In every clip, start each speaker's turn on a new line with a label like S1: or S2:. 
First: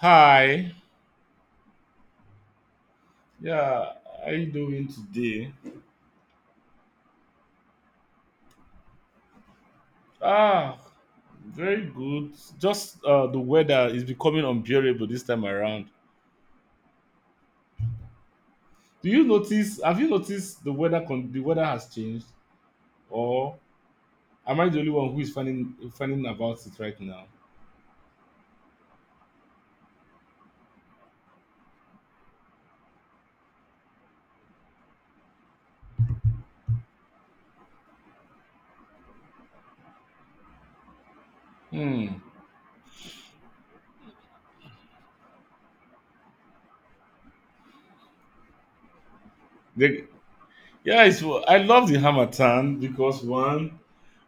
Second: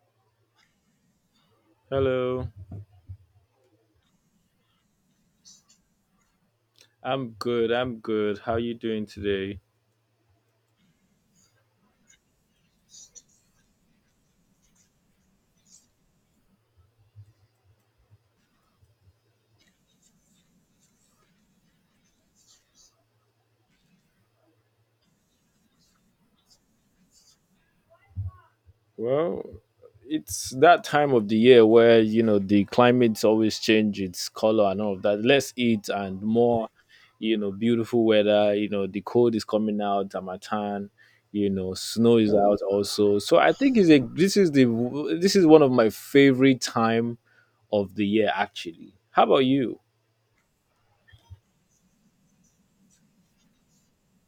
S1: Hi.
S2: Hello.
S1: Yeah, how you doing today?
S2: I'm good. I'm good. How you doing today?
S1: Ah, very good. Just the weather is becoming unbearable this time around. Do you notice? Have you noticed the weather? The weather has changed, or am I the only one who is finding about it right now?
S2: Well, it's that time of the year where, you know, the climates always change its color and all of that. Less heat and more, you know, beautiful weather, you know, the cold is coming out, Amatan, you know,
S1: Hmm.
S2: snow is out also. So I think it's a this is the this is one of my favorite time of the year actually. How about you?
S1: The, yeah, I love the Hamatan because one,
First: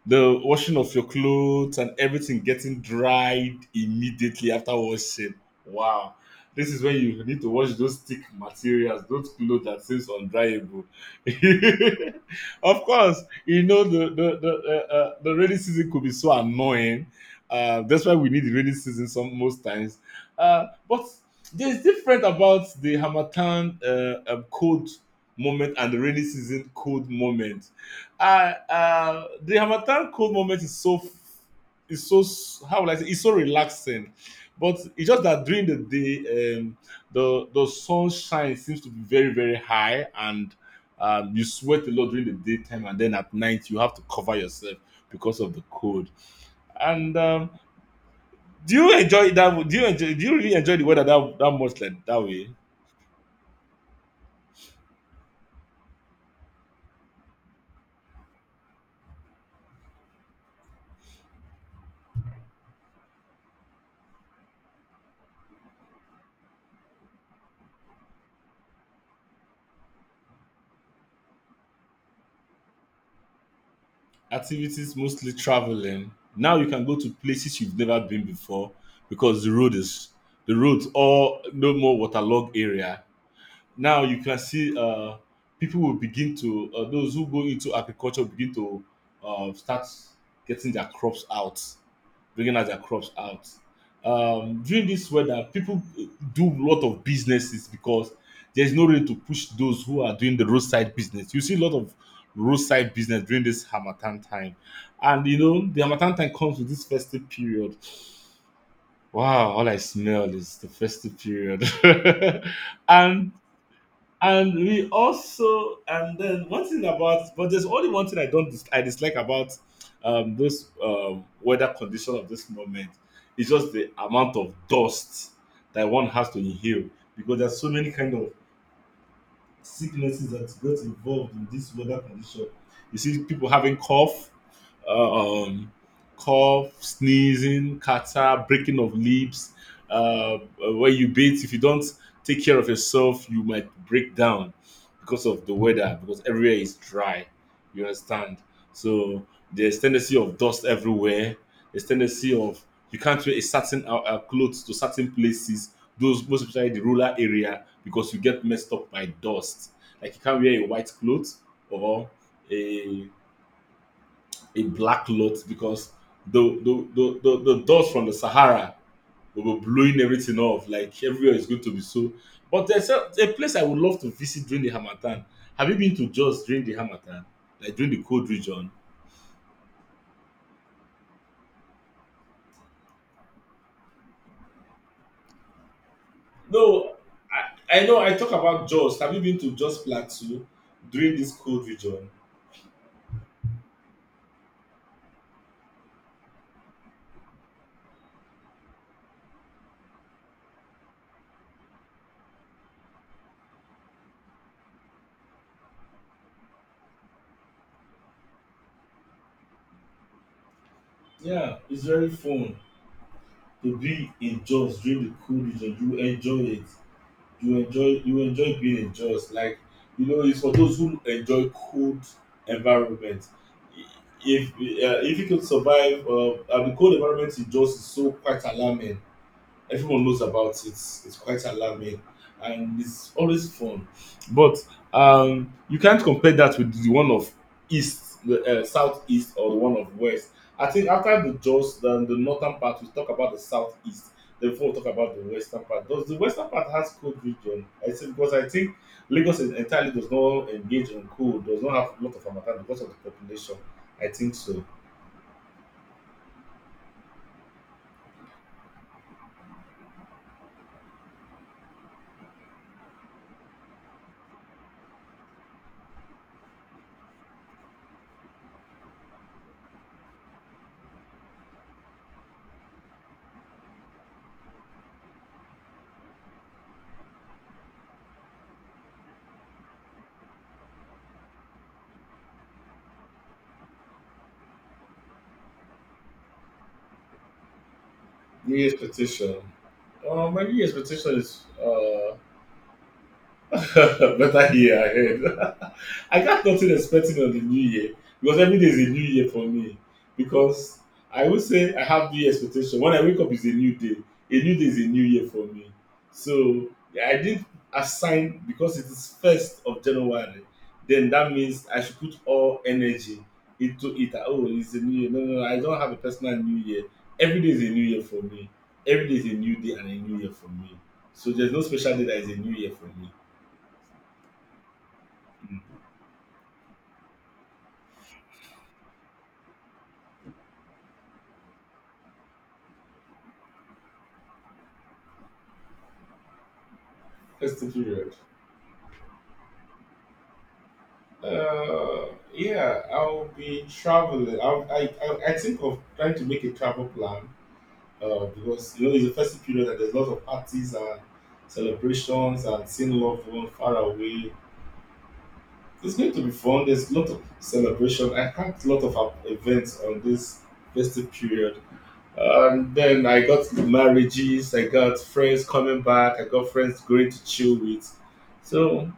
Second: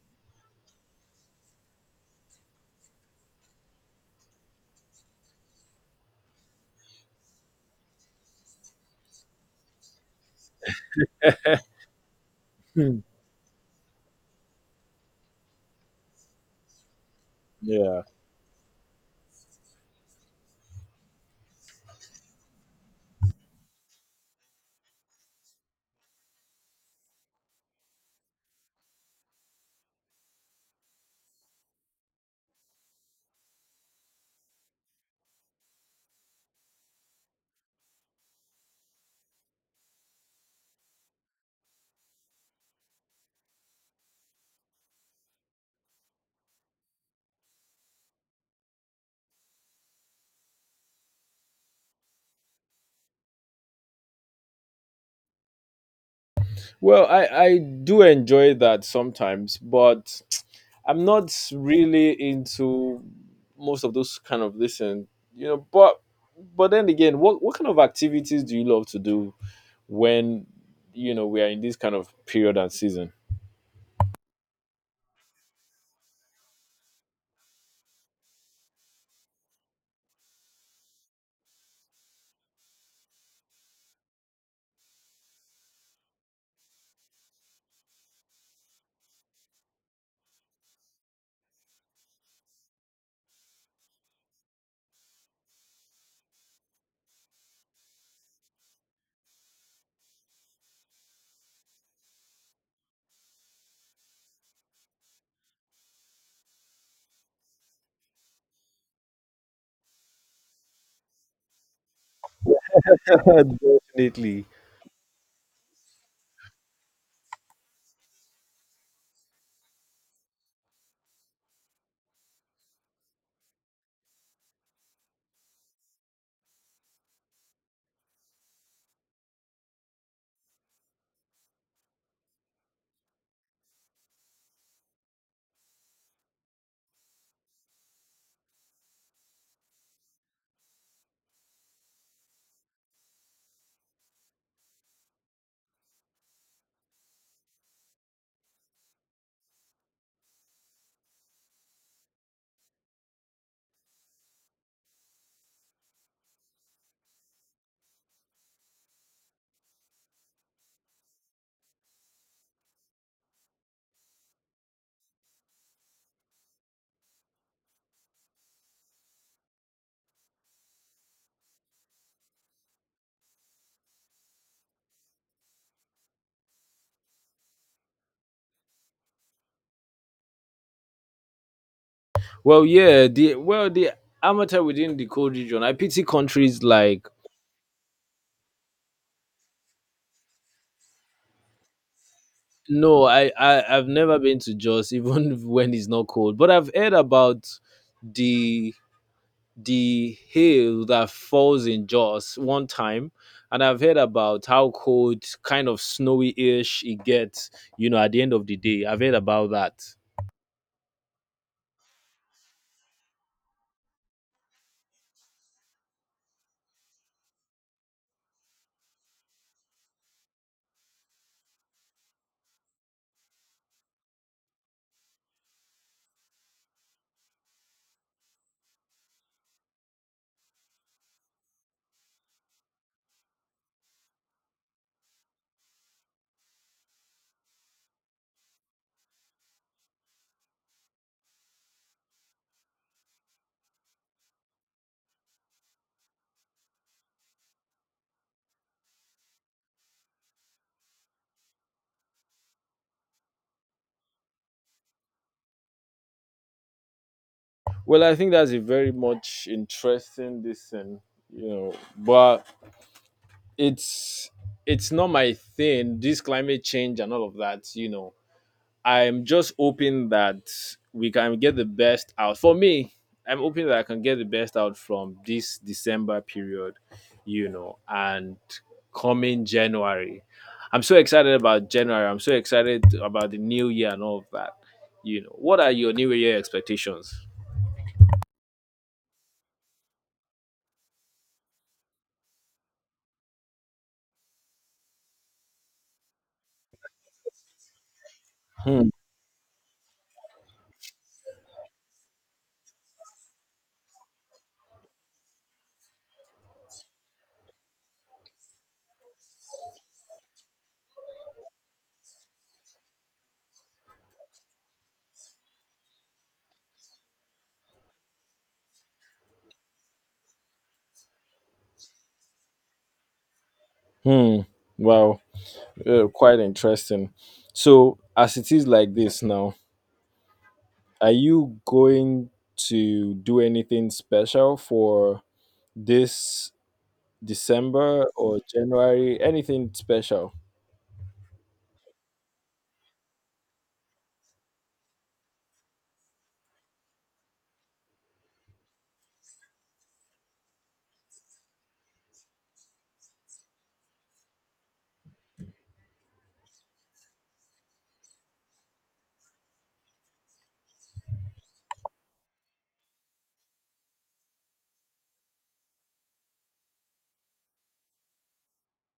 S1: the washing of your clothes and everything getting dried immediately after washing. Wow. This is when you need to wash those thick materials, those clothes that seems undryable. Of
S2: Hmm.
S1: course, you know the rainy season could be so annoying.
S2: Yeah.
S1: That's why we need the rainy season some most times. But there's different about the Hamatan cold moment and the rainy season cold moment. I The Hamatan cold moment is so, how will I say, it's so relaxing, but it's just that during the day, the sunshine seems to be very very high, and you sweat a lot during the daytime, and then at night you have to cover yourself because of the cold. And do you enjoy that? Do you enjoy? Do you really enjoy the weather that much like that way?
S2: Well, I do enjoy that sometimes, but I'm not really into most of those kind of listen, you know, but then again, what kind of activities do you love to do when you know we are in this kind of period and season?
S1: Activities mostly traveling, now you can go to places you've never been before because the road is, the roads all no more waterlogged area. Now you can see, people will begin to, those who go into agriculture begin to start getting their crops out, bringing out their crops out. During this weather people do a lot of businesses, because there's no way to push those who are doing the roadside business. You see a lot of roadside business during this harmattan time, and you know the harmattan time comes with this festive period. Wow, all I smell is the festive period. and
S2: Definitely.
S1: and We also, and then one thing about, but there's only one thing I don't, I dislike about, this weather condition of this moment. It's just the amount of dust that one has to inhale, because there's so many kind of sicknesses that get involved in this weather condition. You see people having cough, uh, um, cough, sneezing, catarrh, breaking of lips. Uh, when you bathe, if you don't take care of yourself, you might break down because of the weather, because everywhere is dry. You understand? So there's tendency of dust everywhere. There's tendency of, you can't wear a certain clothes to certain places. Those, most especially the rural area, because you get messed up by dust. Like you can't wear a white cloth, or a a black lot, because the dust from the Sahara will be blowing everything off. Like everywhere is going to be so. But there's a place I would love to visit during the Hamatan. Have you been to Jos during the Hamatan? Like during the cold region?
S2: Well, yeah, the well the amateur within the cold region. I pity countries
S1: No,
S2: like
S1: I know I talk about Jos. Have you been to Jos Plateau during this cold region?
S2: no, I I've never been to Jos even when it's not cold, but I've heard about the the hail that falls in Jaws one time, and I've heard about how cold, kind of snowy-ish it gets, you know, at the end of the day. I've heard about that.
S1: Yeah, it's very fun to be in Jos during the cold region. You enjoy it. You enjoy being in Jaws, like, you know it's for those who enjoy cold environment. If if you could survive, and the cold environment in Jaws is so quite alarming, everyone knows about it. It's quite alarming, and it's always fun. But you can't compare that with the one of east, the southeast, or the one of west. I think after the Jaws, then the northern part, we talk about the southeast, then before we talk about the western part. Does the western part has cold region? I say, because I think Lagos is entirely does not engage in cold, does not have a lot of Hamatan because of the population. I think so.
S2: Well, I think that's a very much interesting listen, you know, but it's it's not my thing. This climate change and all of that, you know. I'm just hoping that we can get the best out. For me, I'm hoping that I can get the best out from this December period, you know, and coming January. I'm so excited about January. I'm so excited about the new year and all of that. You know, what are your new year expectations?
S1: New expectation. My new expectation is better year ahead. I got nothing expecting on the new year, because every day is a
S2: Hmm.
S1: new year for me. Because I would say I have new expectation. When I wake up, is a new day. A new day is a new year for me. So yeah, I did assign because it is 1st of January. Then that means I should put all energy into it. Oh, it's a new year. No, no, no. I don't have a personal new year. Every day is a new year for me. Every day is a new day and a new year for me. So there's no special day that is a new year for me.
S2: Hmm. Wow. Quite interesting. So, as it is like this now, are you going to do anything special for this
S1: Festive
S2: December
S1: period.
S2: or January? Anything special?
S1: Uh, yeah, I'll be traveling. I'll, I think of trying to make a travel plan. Because you know it's a festive period, and there's lots of parties and celebrations and seeing loved one far away. It's going to be fun. There's a lot of celebration. I had a lot of events on this festive period. And then I got marriages. I got friends coming back. I got friends going to chill with. So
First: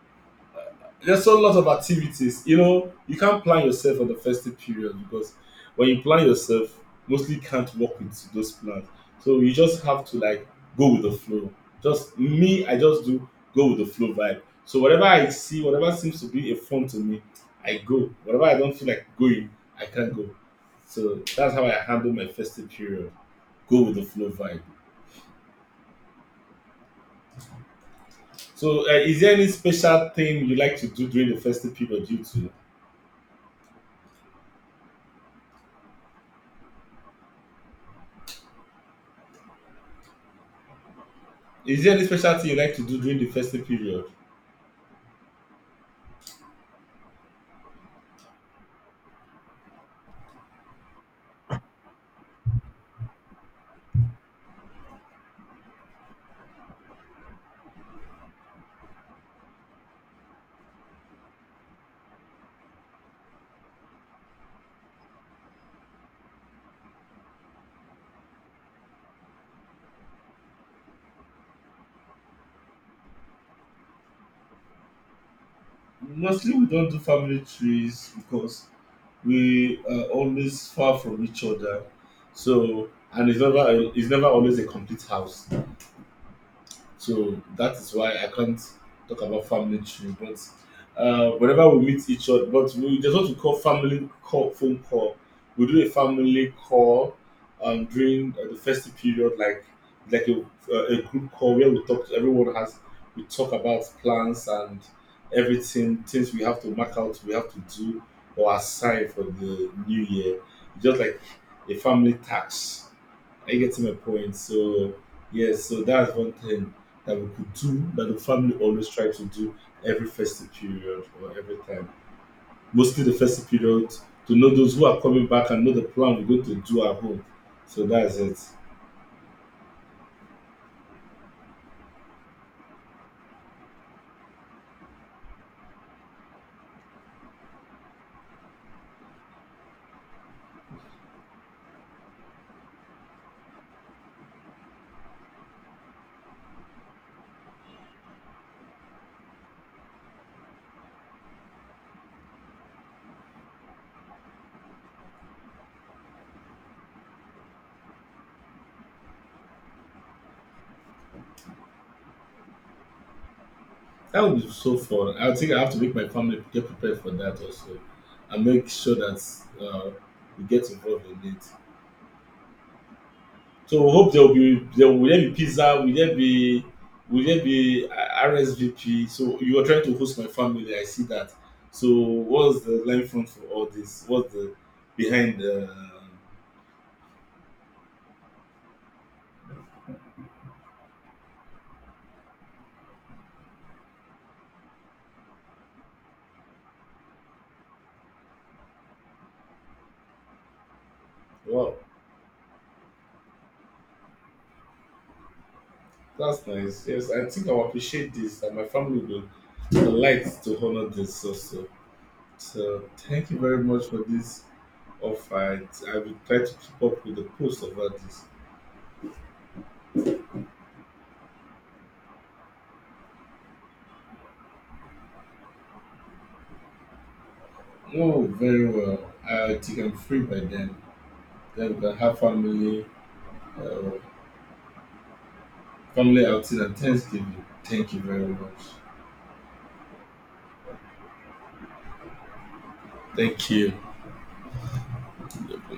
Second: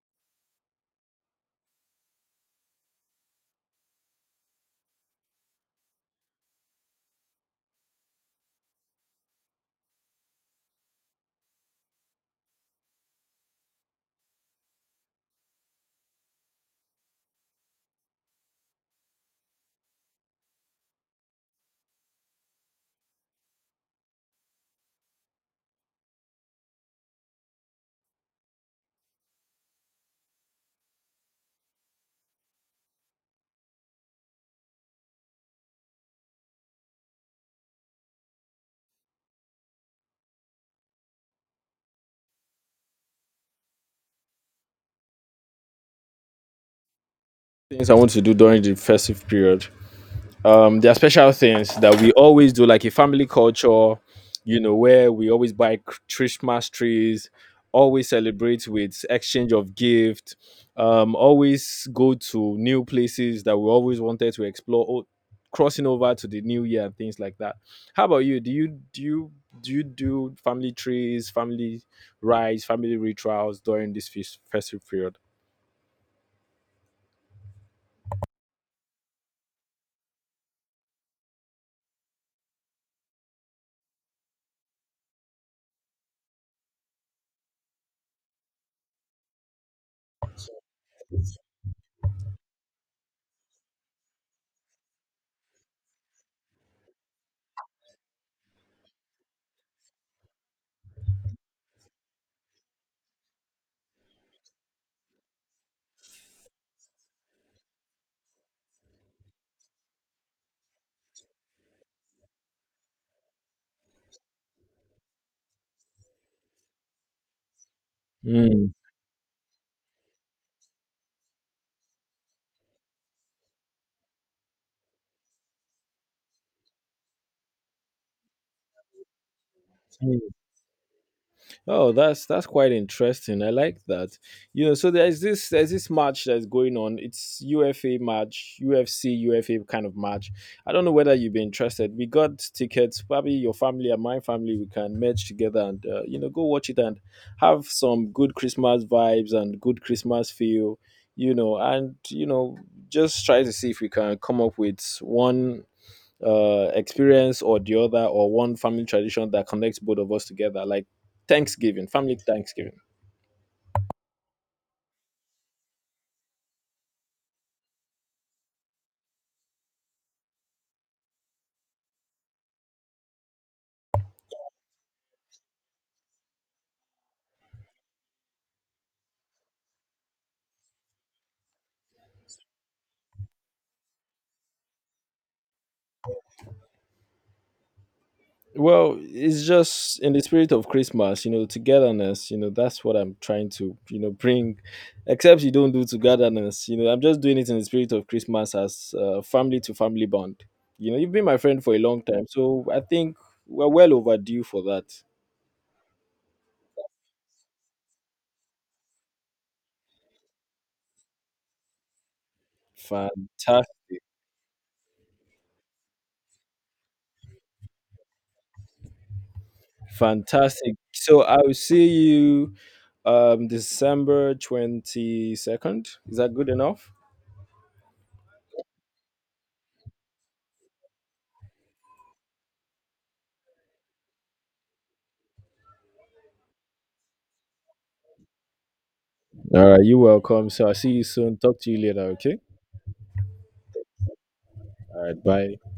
S1: there's so lot of activities. You know, you can't plan yourself on the festive period, because when you plan yourself, mostly can't work with those plans. So you just have to, like, go with the flow. Just me, I just do go with the flow vibe. So whatever I see, whatever seems to be a fun to me, I go. Whatever I don't feel like going, I can't go. So that's how I handle my festive period. Go with the flow vibe. So, is there any special thing you like to do during the festive period? You too. Is there any special thing you like to do during the festive period?
S2: Things I want to do during the festive period. Um, there are special things that we always do, like a family culture, you know, where we always buy Christmas trees, always celebrate with exchange of gift, um, always go to new places that we always wanted to explore, crossing over to the new year and things like that. How about you? Do you do you do family trees, family rites, family rituals during this festive period?
S1: Mostly, we don't do family trees, because we are always far from each other. So, and it's never always a complete house. So that is why I can't talk about family tree. But whenever we meet each other, but we just want to call family call phone call. We do a family call, during the festive period, like like a, a group call where we talk. Everyone has We talk about plans and everything, things we have to mark out, we have to do or assign for the new year. Just like a family tax, are you getting my point? So yes, so that's one thing that we could do, that the family
S2: Mm.
S1: always try to do every festive period or every time. Mostly the festive period, to know those who are coming back and know the plan we're going to do at home. So that's it.
S2: Oh, that's quite interesting. I like that. You know, so there's this match that's going on. It's UFA match, UFC UFA kind of match. I don't know whether you'd be interested. We got tickets. Probably your family and my family, we can merge together and you know, go watch it and have some good Christmas vibes and good Christmas feel. You know, and you know, just try to see if we can come up with one experience or the other, or one family tradition that connects both of us together, like Thanksgiving, family Thanksgiving.
S1: That would be so fun. I think I have to make my family get prepared for that also, and make sure that uh, we get involved in it. So we hope there be pizza, will there be RSVP? So you are trying to host my family, I see that. So what's the line front for all this? What's the behind the,
S2: Well, it's just in the spirit of Christmas, you know, togetherness, you know, that's what I'm trying to, you know, bring. Except you don't do togetherness, you know, I'm just doing it in the spirit of Christmas as family to family bond. You know, you've been my friend
S1: wow,
S2: for a long time, so I think we're well overdue for that.
S1: that's nice. Yes, I think I will appreciate this, and my family will delight to honor this also. So thank you very much
S2: Fantastic.
S1: for this offer. I will try to keep up with the post about this.
S2: Fantastic. So I will see you December 22nd. Is that good enough?
S1: Oh, very well. I think I'm free by then. Then we can have family uh, family outing and Thanksgiving. Thank you very much.
S2: All right, you're welcome. So I'll see you soon. Talk to you later, okay?
S1: Thank you.
S2: All right, bye.